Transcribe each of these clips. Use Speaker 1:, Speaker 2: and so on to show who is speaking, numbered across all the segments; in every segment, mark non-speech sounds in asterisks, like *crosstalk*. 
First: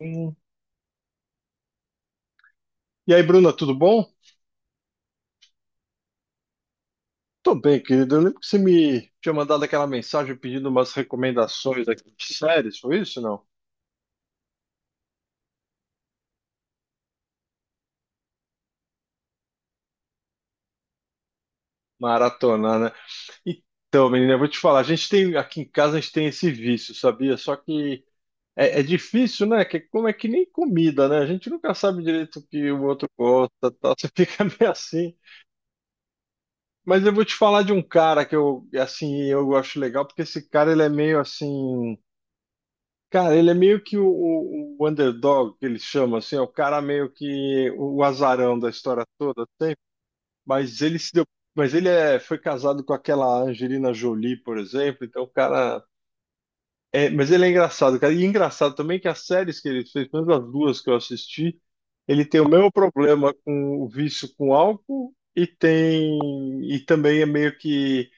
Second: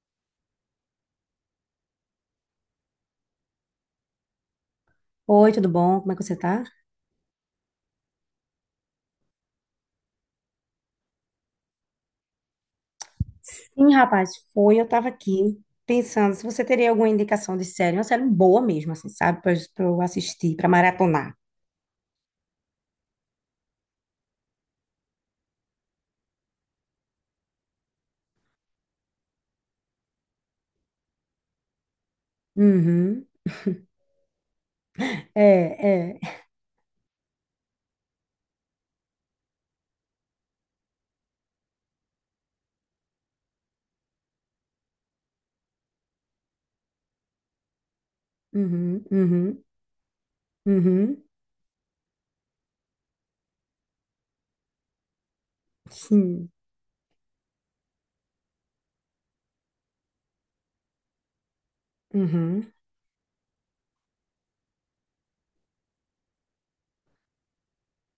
Speaker 1: Hum. E aí, Bruna, tudo bom?
Speaker 2: Oi, tudo bom? Como é que você tá?
Speaker 1: Tô bem, querido. Eu lembro que você me tinha mandado aquela mensagem pedindo umas recomendações aqui de séries, foi isso, não?
Speaker 2: Sim, rapaz, foi. Eu tava aqui pensando se você teria alguma indicação de série, uma série boa mesmo, assim, sabe? Pra eu assistir, pra maratonar.
Speaker 1: Maratona, né? Então, menina, eu vou te falar, a gente tem aqui em casa a gente tem esse vício, sabia? Só que é difícil, né? Que, como é que nem comida, né? A gente nunca sabe direito o que o outro
Speaker 2: Uhum.
Speaker 1: gosta, tal. Você *laughs* fica meio assim.
Speaker 2: É, é.
Speaker 1: Mas eu vou te falar de um cara que eu, assim, eu acho legal, porque esse cara, ele é meio assim. Cara, ele é meio que o, o underdog, que ele chama, assim, é o cara meio que o azarão da história
Speaker 2: Uhum,
Speaker 1: toda,
Speaker 2: uhum,
Speaker 1: assim. Mas ele se
Speaker 2: uhum.
Speaker 1: deu, mas ele foi casado com aquela Angelina Jolie, por exemplo, então o cara
Speaker 2: Sim.
Speaker 1: mas ele é engraçado, cara, e engraçado também que as séries que ele fez, pelo menos as duas que eu assisti, ele tem o mesmo
Speaker 2: Uhum.
Speaker 1: problema com o vício com álcool, e tem, e também é meio que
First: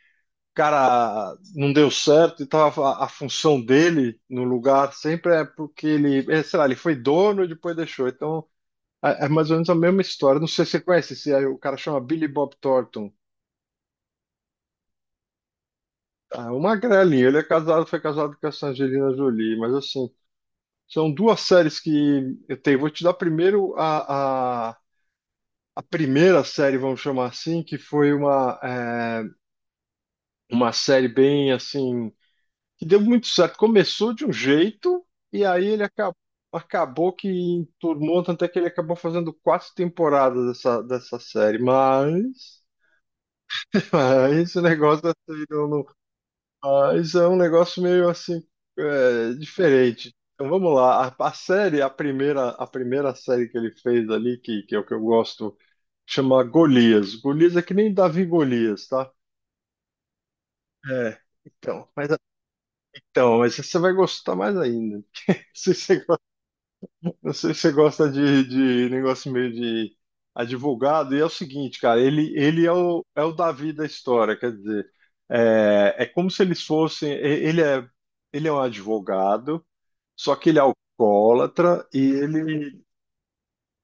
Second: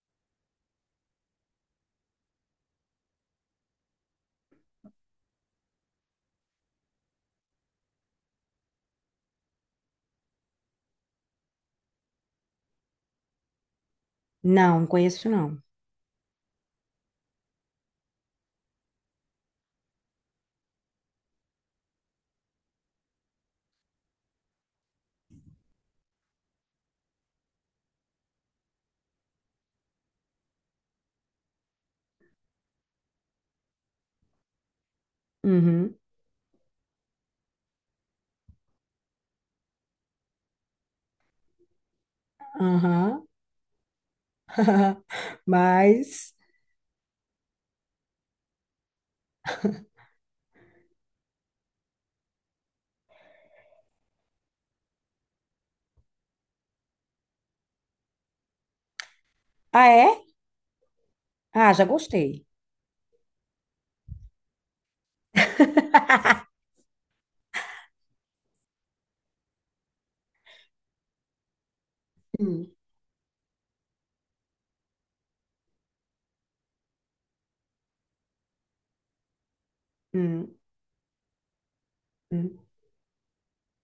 Speaker 1: cara não deu certo e tava a função dele no lugar sempre é porque ele, sei lá, ele foi dono e depois deixou. Então é mais ou menos a mesma história. Não sei se você conhece, se é- o cara chama Billy Bob Thornton.
Speaker 2: Não, conheço não.
Speaker 1: Ah, uma grelinha, foi casado com essa Angelina Jolie, mas assim, são duas séries que eu tenho. Vou te dar primeiro a primeira série, vamos chamar assim, que foi uma, uma série bem assim, que deu muito certo. Começou de um jeito e aí
Speaker 2: Uhum,
Speaker 1: acabou que enturmou, tanto é que ele acabou fazendo quatro temporadas dessa série, mas,
Speaker 2: aham.
Speaker 1: *laughs* mas esse negócio assim,
Speaker 2: *laughs* Mas.
Speaker 1: mas é um negócio meio assim, diferente. Então vamos lá, a série, a primeira série que ele fez ali, que é o que eu gosto, chama Golias. Golias é que nem Davi Golias, tá?
Speaker 2: Ah, é?
Speaker 1: É,
Speaker 2: Ah, já
Speaker 1: então, mas,
Speaker 2: gostei.
Speaker 1: então, mas você vai gostar mais ainda. *laughs* Se você...
Speaker 2: *laughs*
Speaker 1: Eu sei que você gosta de negócio meio de advogado, e é o seguinte, cara, ele
Speaker 2: Hum,
Speaker 1: é o, é o Davi da história, quer dizer, é como se eles fossem, ele é, ele é um advogado, só
Speaker 2: hum,
Speaker 1: que ele é alcoólatra,
Speaker 2: hum,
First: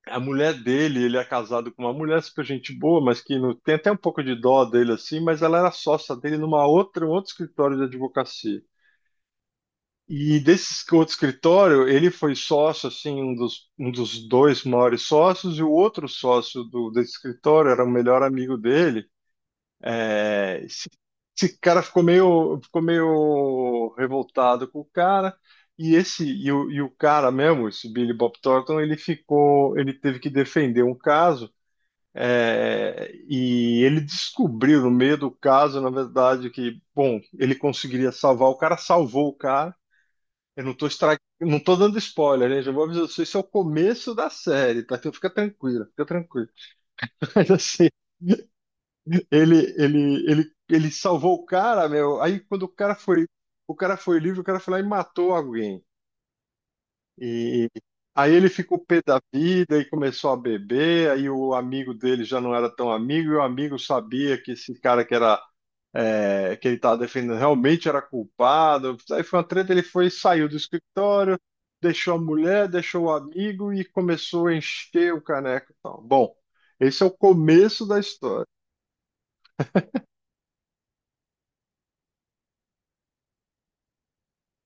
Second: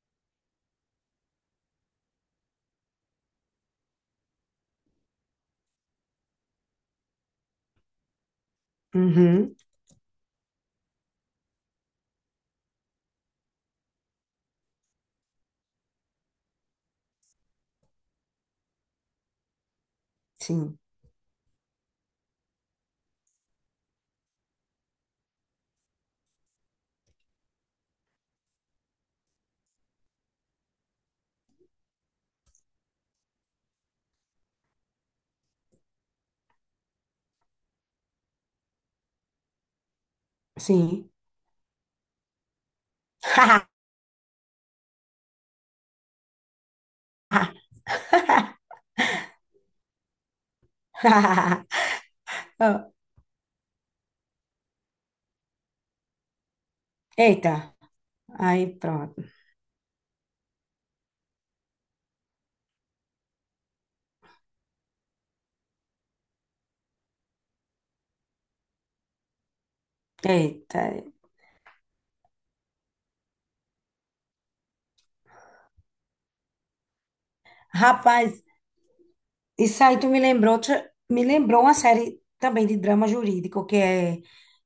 Speaker 1: a mulher dele. Ele é casado com uma mulher super gente boa, mas que não, tem até um pouco de dó dele, assim, mas ela era sócia dele numa outra, um outro escritório de advocacia.
Speaker 2: uhum.
Speaker 1: E desse outro escritório, ele foi sócio, assim, um dos dois maiores sócios, e o outro sócio desse escritório era o melhor amigo dele. É,
Speaker 2: Sim,
Speaker 1: esse, esse cara ficou meio revoltado com o cara, e o cara mesmo, esse Billy Bob Thornton, ele teve que defender um caso. É, e ele descobriu no meio do caso, na verdade, que, bom, ele conseguiria salvar o cara, salvou o cara, eu não tô
Speaker 2: sim.
Speaker 1: estra... não tô dando spoiler, né? Já vou avisar vocês, isso é o começo da série, tá? Então fica tranquilo, fica tranquilo. *laughs* Mas
Speaker 2: *laughs*
Speaker 1: assim, ele salvou o cara, meu. Aí quando
Speaker 2: *laughs*
Speaker 1: o cara foi livre, o cara foi lá e matou alguém.
Speaker 2: Eita,
Speaker 1: E aí ele
Speaker 2: aí
Speaker 1: ficou pé
Speaker 2: pronto.
Speaker 1: da vida e começou a beber. Aí o amigo dele já não era tão amigo, e o amigo sabia que esse cara que era é, que ele estava defendendo realmente era culpado. Aí foi uma treta, saiu do
Speaker 2: Eita.
Speaker 1: escritório, deixou a mulher, deixou o amigo e começou a encher o caneco e tal. Bom, esse é o começo da
Speaker 2: Rapaz,
Speaker 1: história.
Speaker 2: isso aí tu me lembrou, outra- me lembrou uma série também de drama jurídico,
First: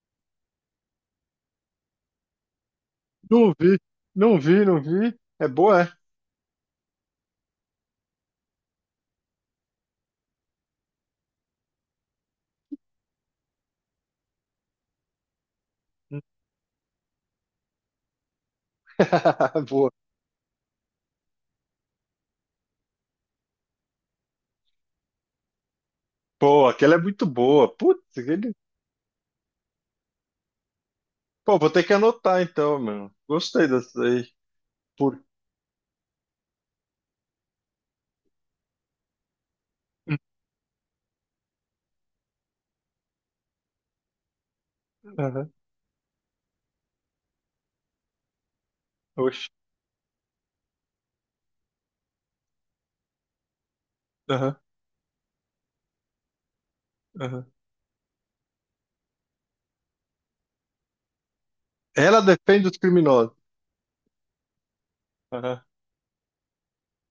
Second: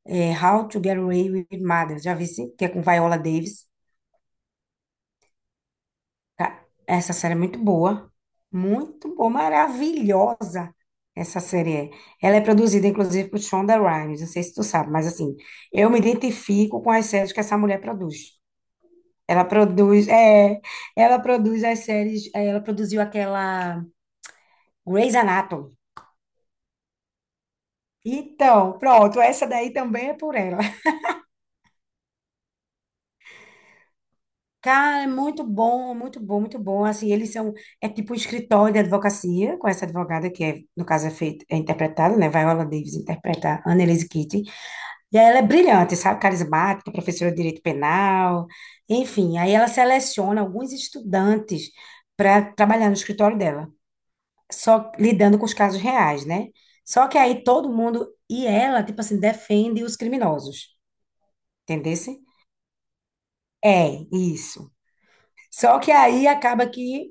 Speaker 2: é How to Get Away with Murder. Já vi, sim? Que é com Viola
Speaker 1: Não
Speaker 2: Davis.
Speaker 1: vi, não vi, não vi. É boa, é?
Speaker 2: Ca- Essa série é muito boa. Muito boa, maravilhosa. Essa série é. Ela é produzida, inclusive, por Shonda Rhimes. Não sei se tu sabe, mas assim, eu me identifico com as séries que essa mulher produz. Ela
Speaker 1: *laughs* Boa.
Speaker 2: produz, ela produz as séries, ela produziu aquela Grey's Anatomy.
Speaker 1: Pô, aquela é muito boa. Putz, aquele...
Speaker 2: Então, pronto, essa daí também é por ela.
Speaker 1: Pô, vou ter que anotar então, mano. Gostei dessa aí.
Speaker 2: Cara, é
Speaker 1: Por...
Speaker 2: muito bom, muito bom, muito bom. Assim, eles são, é tipo um escritório de advocacia, com essa advogada que, é, no caso, é feito é interpretada, né? Viola Davis interpreta a Annelise Keating. E ela é
Speaker 1: Aham,
Speaker 2: brilhante, sabe? Carismática, professora de direito penal. Enfim,
Speaker 1: oxe.
Speaker 2: aí ela seleciona alguns estudantes para trabalhar no escritório dela,
Speaker 1: Aham,
Speaker 2: só lidando com os casos reais, né? Só que aí
Speaker 1: aham.
Speaker 2: todo mundo, e ela, tipo assim, defende os criminosos, entendeu?
Speaker 1: Ela defende os criminosos.
Speaker 2: É, isso.
Speaker 1: Aham.
Speaker 2: Só que aí acaba que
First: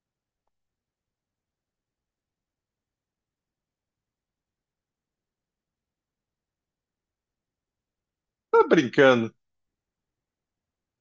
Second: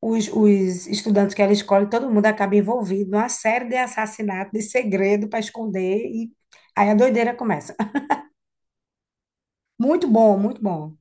Speaker 2: os estudantes que ela escolhe, todo mundo acaba envolvido numa série de assassinatos, de segredo para esconder, e aí a doideira começa. *laughs*
Speaker 1: Tá brincando.
Speaker 2: Muito bom, muito bom.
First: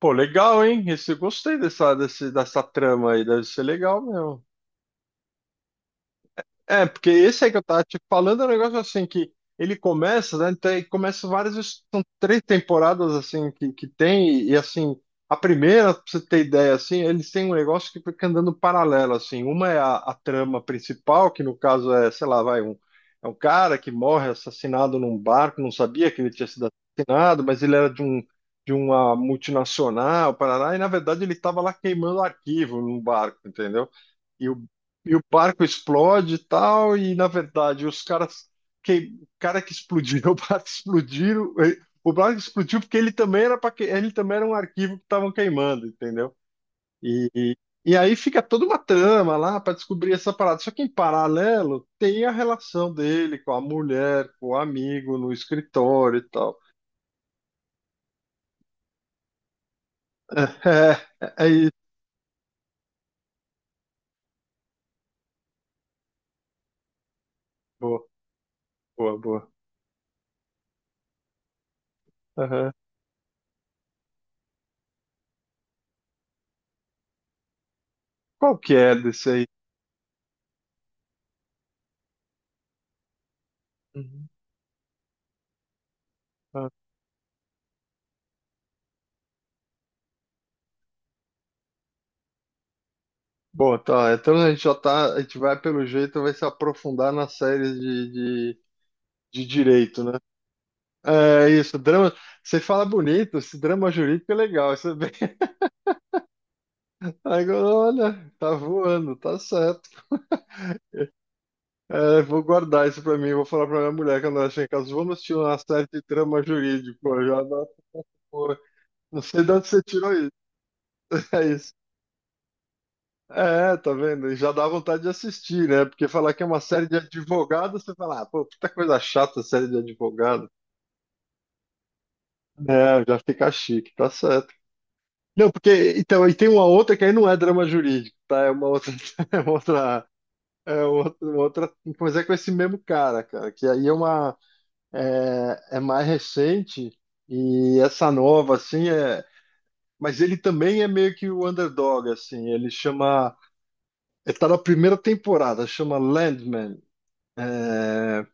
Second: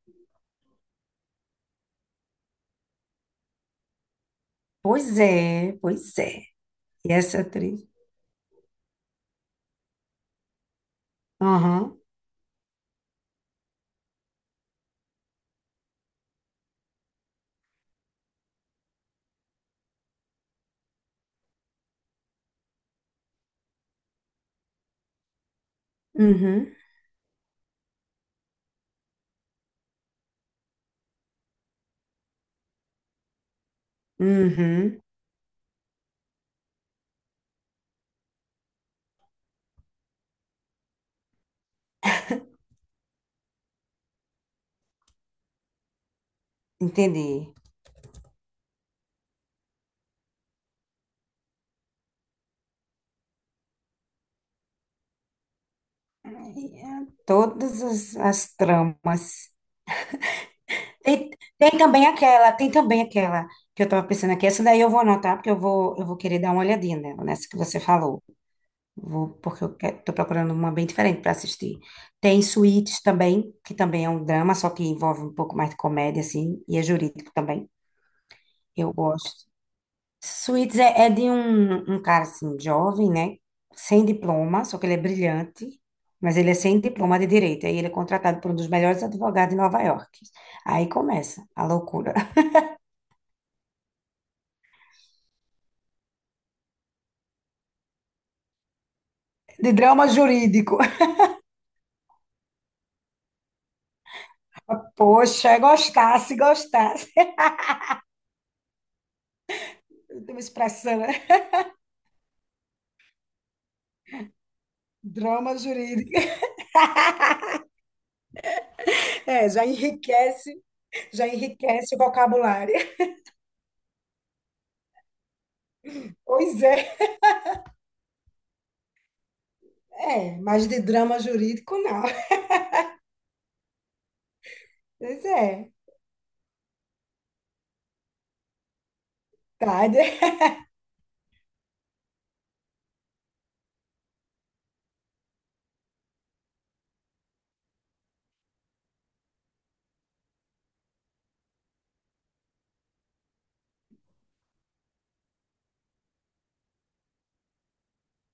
Speaker 1: Pô, legal, hein? Esse, eu gostei dessa, dessa trama aí, deve ser legal mesmo.
Speaker 2: Pois é, pois é.
Speaker 1: É, porque
Speaker 2: E essa
Speaker 1: esse aí que eu tava
Speaker 2: atriz.
Speaker 1: te falando é um negócio assim que ele começa, né? Então, ele começa várias,
Speaker 2: Aham,
Speaker 1: são três temporadas assim que tem, e assim, a primeira, pra você ter ideia, assim, eles têm um negócio que fica andando paralelo, assim. Uma é a trama principal, que no caso é, sei lá, vai, um, é um cara que morre assassinado num barco, não sabia que ele tinha sido
Speaker 2: uhum,
Speaker 1: assassinado, mas ele era de um. De uma multinacional, Paraná, e na verdade ele estava lá queimando arquivo num barco, entendeu? E o
Speaker 2: uhum,
Speaker 1: e o barco explode e tal, e na verdade os caras, que, o cara que explodiu, *laughs* o barco explodiu, o barco explodiu porque ele também era para ele também era um arquivo que estavam queimando, entendeu? E,
Speaker 2: entendi.
Speaker 1: e, e aí fica toda uma trama lá para descobrir essa parada. Só que em paralelo tem a relação dele com a mulher, com o amigo no escritório e tal.
Speaker 2: É, todas as, as tramas.
Speaker 1: *laughs* É,
Speaker 2: Tem,
Speaker 1: é, é isso.
Speaker 2: tem também aquela que eu estava pensando aqui. Essa daí eu vou anotar, porque eu vou querer dar uma olhadinha nela, nessa que você
Speaker 1: Boa,
Speaker 2: falou.
Speaker 1: boa,
Speaker 2: Vou,
Speaker 1: boa.
Speaker 2: porque eu quero, tô procurando uma bem diferente para assistir. Tem
Speaker 1: Aham.
Speaker 2: Suítes também, que também é um drama, só que envolve um pouco mais de comédia, assim, e é jurídico também.
Speaker 1: Qual que
Speaker 2: Eu
Speaker 1: é desse aí?
Speaker 2: gosto. Suítes é de um, um cara, assim, jovem, né? Sem
Speaker 1: Uhum.
Speaker 2: diploma, só que ele é brilhante, mas ele é sem diploma de direito. Aí ele é contratado por um dos melhores advogados de Nova York. Aí começa a loucura. *laughs*
Speaker 1: Bom, tá. Então a gente já tá. A gente vai, pelo jeito, vai se aprofundar nas séries de, de
Speaker 2: De
Speaker 1: direito,
Speaker 2: drama
Speaker 1: né?
Speaker 2: jurídico.
Speaker 1: É isso, drama. Você fala bonito, esse drama jurídico é legal. Isso
Speaker 2: *laughs*
Speaker 1: é bem...
Speaker 2: Poxa,
Speaker 1: *laughs*
Speaker 2: gostasse, gostasse.
Speaker 1: Agora, olha, tá voando, tá certo.
Speaker 2: *laughs* Tem uma expressão, né?
Speaker 1: É, vou guardar isso pra mim, vou falar pra minha mulher quando ela chegar em casa. Vamos assistir
Speaker 2: Drama
Speaker 1: uma série de
Speaker 2: jurídico.
Speaker 1: drama jurídico. Eu já não sei
Speaker 2: É,
Speaker 1: de onde você tirou isso.
Speaker 2: já
Speaker 1: *laughs* É isso.
Speaker 2: enriquece o vocabulário. *laughs*
Speaker 1: É, tá vendo? E já dá vontade de assistir, né? Porque falar que é uma
Speaker 2: Pois
Speaker 1: série de
Speaker 2: é,
Speaker 1: advogados, você fala, ah, pô, puta coisa chata série de
Speaker 2: é,
Speaker 1: advogado.
Speaker 2: mas de drama jurídico não.
Speaker 1: É, já fica chique, tá certo.
Speaker 2: Pois
Speaker 1: Não,
Speaker 2: é,
Speaker 1: porque, então, e tem uma outra que aí não é drama jurídico, tá? *laughs* É uma
Speaker 2: tá.
Speaker 1: outra,
Speaker 2: de-
Speaker 1: uma outra, mas é com esse mesmo cara, cara, que aí é uma, é mais recente, e essa nova, assim, é, mas ele também é meio que o underdog, assim, ele chama, ele tá na primeira temporada, chama Landman. É,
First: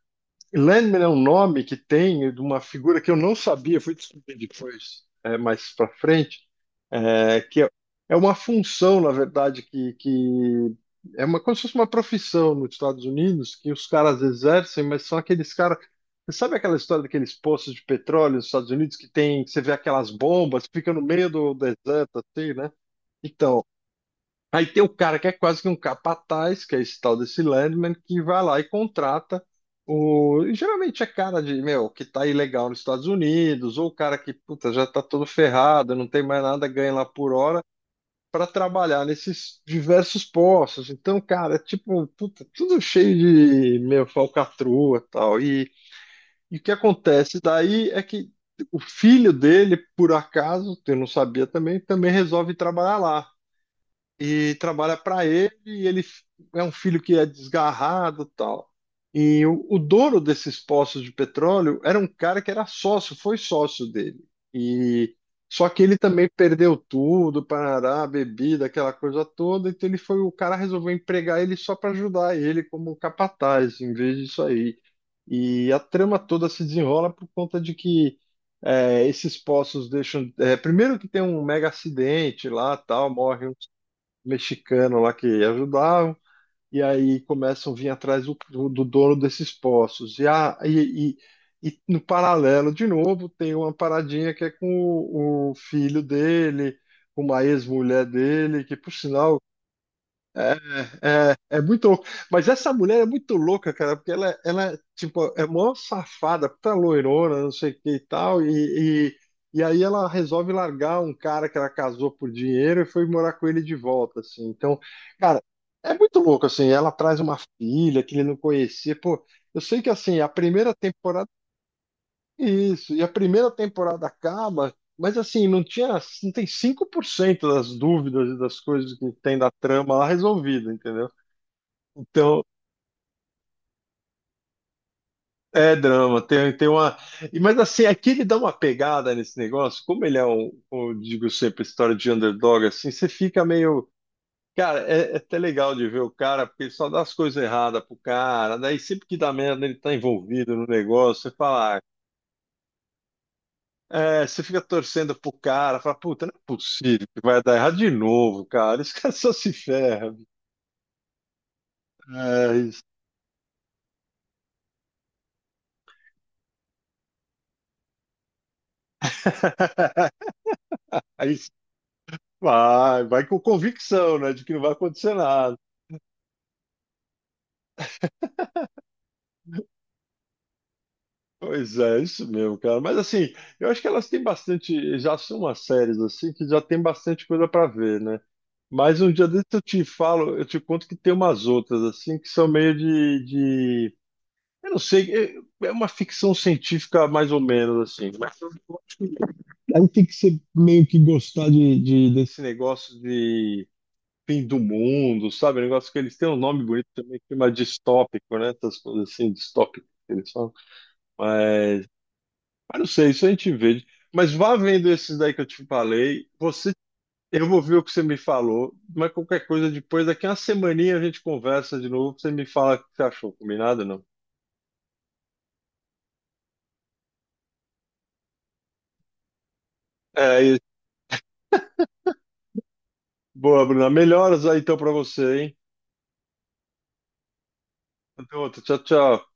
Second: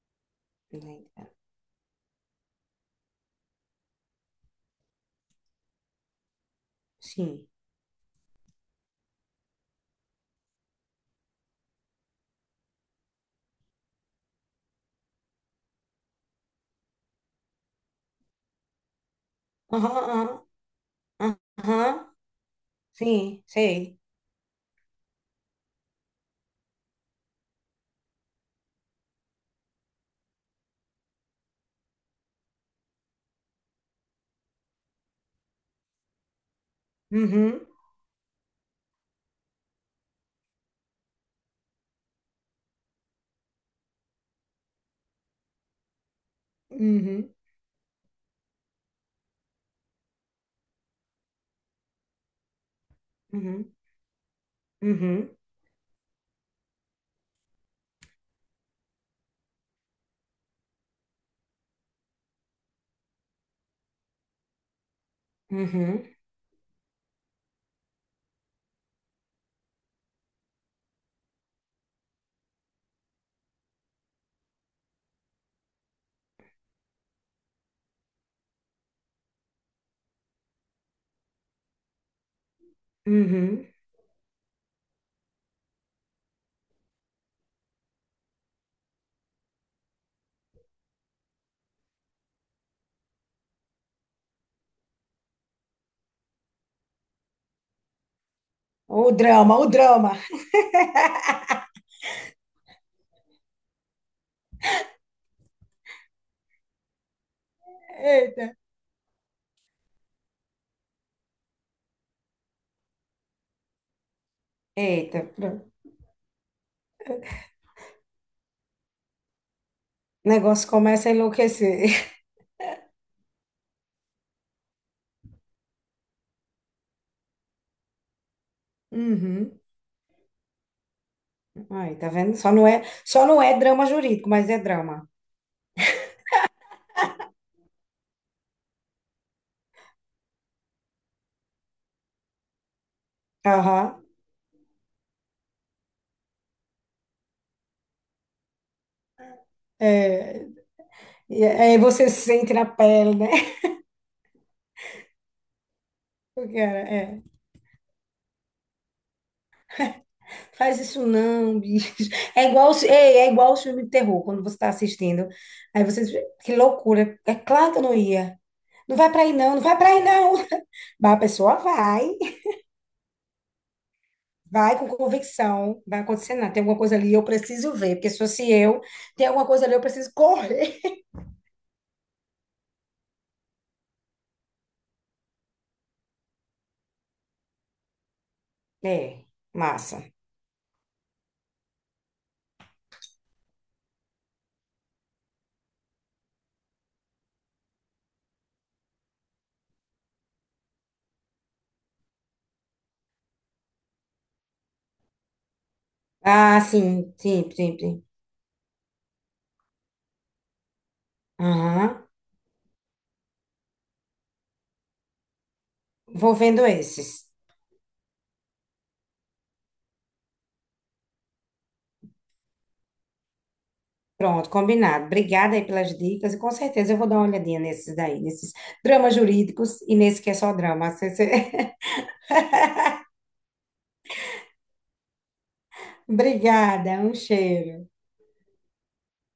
Speaker 1: Landman é um nome que tem de uma figura que eu não sabia, fui descobrir depois, mais para frente, é,
Speaker 2: Sim.
Speaker 1: que é, é uma função, na verdade, que é uma, como se fosse uma profissão nos Estados Unidos que os caras exercem, mas são aqueles caras. Você sabe aquela história daqueles poços de petróleo nos Estados Unidos que tem, que você vê aquelas
Speaker 2: Aham,
Speaker 1: bombas, fica no meio
Speaker 2: aham,
Speaker 1: do
Speaker 2: aham.
Speaker 1: deserto, assim, né?
Speaker 2: Sim,
Speaker 1: Então,
Speaker 2: sei.
Speaker 1: aí tem o cara que é quase que um capataz, que é esse tal desse Landman, que vai lá e contrata o. e geralmente é cara de, meu, que tá ilegal nos Estados Unidos, ou o cara que, puta, já tá todo ferrado, não tem mais nada, ganha lá por hora,
Speaker 2: Uhum,
Speaker 1: para trabalhar nesses diversos postos. Então, cara, é tipo, puta, tudo cheio de, meu, falcatrua e tal. E o que
Speaker 2: uhum,
Speaker 1: acontece daí é que o filho dele, por acaso, eu não sabia também, também resolve trabalhar lá
Speaker 2: uhum,
Speaker 1: e trabalha para
Speaker 2: uhum,
Speaker 1: ele, e ele é um filho que é desgarrado, tal. E o dono desses poços de petróleo era um cara que era sócio, foi sócio dele. E só que ele
Speaker 2: uhum,
Speaker 1: também perdeu tudo, parará, bebida, aquela coisa toda, então ele foi, o cara resolveu empregar ele só para ajudar ele como um capataz, em vez disso aí. E a trama toda se desenrola por conta de que esses poços deixam. Primeiro que tem um mega acidente lá, tal, morre um
Speaker 2: uhum.
Speaker 1: mexicano lá que ajudavam, e aí começam a vir atrás do dono desses poços. E no paralelo, de novo, tem uma paradinha que é com o filho dele, com uma ex-mulher dele, que por
Speaker 2: O
Speaker 1: sinal...
Speaker 2: drama, o drama.
Speaker 1: é, é muito louco. Mas essa mulher é muito louca, cara, porque ela tipo, é mó safada, puta loirona, não sei o que e tal,
Speaker 2: Eita,
Speaker 1: e aí ela resolve largar um cara que ela casou por dinheiro e foi morar com ele de volta, assim. Então,
Speaker 2: eita,
Speaker 1: cara,
Speaker 2: pronto.
Speaker 1: é muito louco, assim. Ela traz uma filha que ele não conhecia. Pô, eu sei que, assim, a
Speaker 2: O negócio
Speaker 1: primeira
Speaker 2: começa a
Speaker 1: temporada
Speaker 2: enlouquecer. *laughs*
Speaker 1: é isso, e a primeira temporada acaba, mas, assim, não tem 5% das dúvidas e das coisas que tem da
Speaker 2: Uhum.
Speaker 1: trama lá resolvida, entendeu?
Speaker 2: Aí, tá vendo?
Speaker 1: Então,
Speaker 2: Só não é drama jurídico, mas é drama.
Speaker 1: é drama, tem, tem uma. Mas assim, aqui ele dá uma pegada nesse negócio, como ele é um, digo sempre, história de underdog, assim, você fica meio.
Speaker 2: Aham.
Speaker 1: Cara, é até legal de ver o cara, porque ele só dá as coisas erradas pro cara, daí sempre que dá merda ele tá
Speaker 2: É,
Speaker 1: envolvido no negócio, você
Speaker 2: E é,
Speaker 1: fala,
Speaker 2: aí
Speaker 1: ah,
Speaker 2: você sente na pele, né? *laughs*
Speaker 1: é, você fica torcendo pro cara, fala, puta, não é
Speaker 2: O cara,
Speaker 1: possível que
Speaker 2: é.
Speaker 1: vai dar errado de novo, cara, esse cara *laughs* só se ferra.
Speaker 2: Faz isso não, bicho. É
Speaker 1: É,
Speaker 2: igual,
Speaker 1: isso.
Speaker 2: os- ei, é igual o filme de terror, quando você está assistindo. Aí você diz, que loucura. É claro que eu não ia. Não vai pra aí não, não vai pra aí
Speaker 1: *laughs*
Speaker 2: não. *laughs* Mas a
Speaker 1: Aí
Speaker 2: pessoa vai,
Speaker 1: vai com convicção, né, de que não vai
Speaker 2: vai com
Speaker 1: acontecer nada.
Speaker 2: convicção. Vai acontecer nada. Tem alguma coisa ali, eu preciso ver. Porque se fosse eu, tem alguma coisa ali, eu preciso correr. *laughs*
Speaker 1: Pois é, isso mesmo, cara. Mas assim, eu acho que elas têm bastante, já são umas séries assim que já tem bastante coisa pra ver, né? Mas um
Speaker 2: É,
Speaker 1: dia desse eu te
Speaker 2: massa.
Speaker 1: falo, eu te conto que tem umas outras assim que são meio de... eu não sei, é uma ficção científica mais ou menos assim. Mas eu acho que aí tem que ser meio que gostar desse negócio de fim do mundo, sabe? Um negócio que eles têm um
Speaker 2: Ah,
Speaker 1: nome bonito
Speaker 2: sim,
Speaker 1: também, que
Speaker 2: sim,
Speaker 1: chama
Speaker 2: sim, sim.
Speaker 1: distópico, né? Essas coisas assim, distópico, que eles falam.
Speaker 2: Aham.
Speaker 1: Mas não sei, isso a gente vê. Mas vá vendo esses daí que eu te falei.
Speaker 2: Vou vendo esses.
Speaker 1: Eu vou ver o que você me falou, mas qualquer coisa depois, daqui a uma semaninha a gente conversa de novo. Você me fala o que você achou, combinado ou não?
Speaker 2: Pronto, combinado. Obrigada aí pelas dicas e com certeza eu vou dar uma olhadinha nesses daí, nesses dramas jurídicos e nesse que é
Speaker 1: É,
Speaker 2: só
Speaker 1: e-
Speaker 2: drama. *laughs* Você- você-
Speaker 1: Boa, Bruna. Melhoras aí então pra você, hein?
Speaker 2: Obrigada, um cheiro.
Speaker 1: Até outra. Tchau, tchau.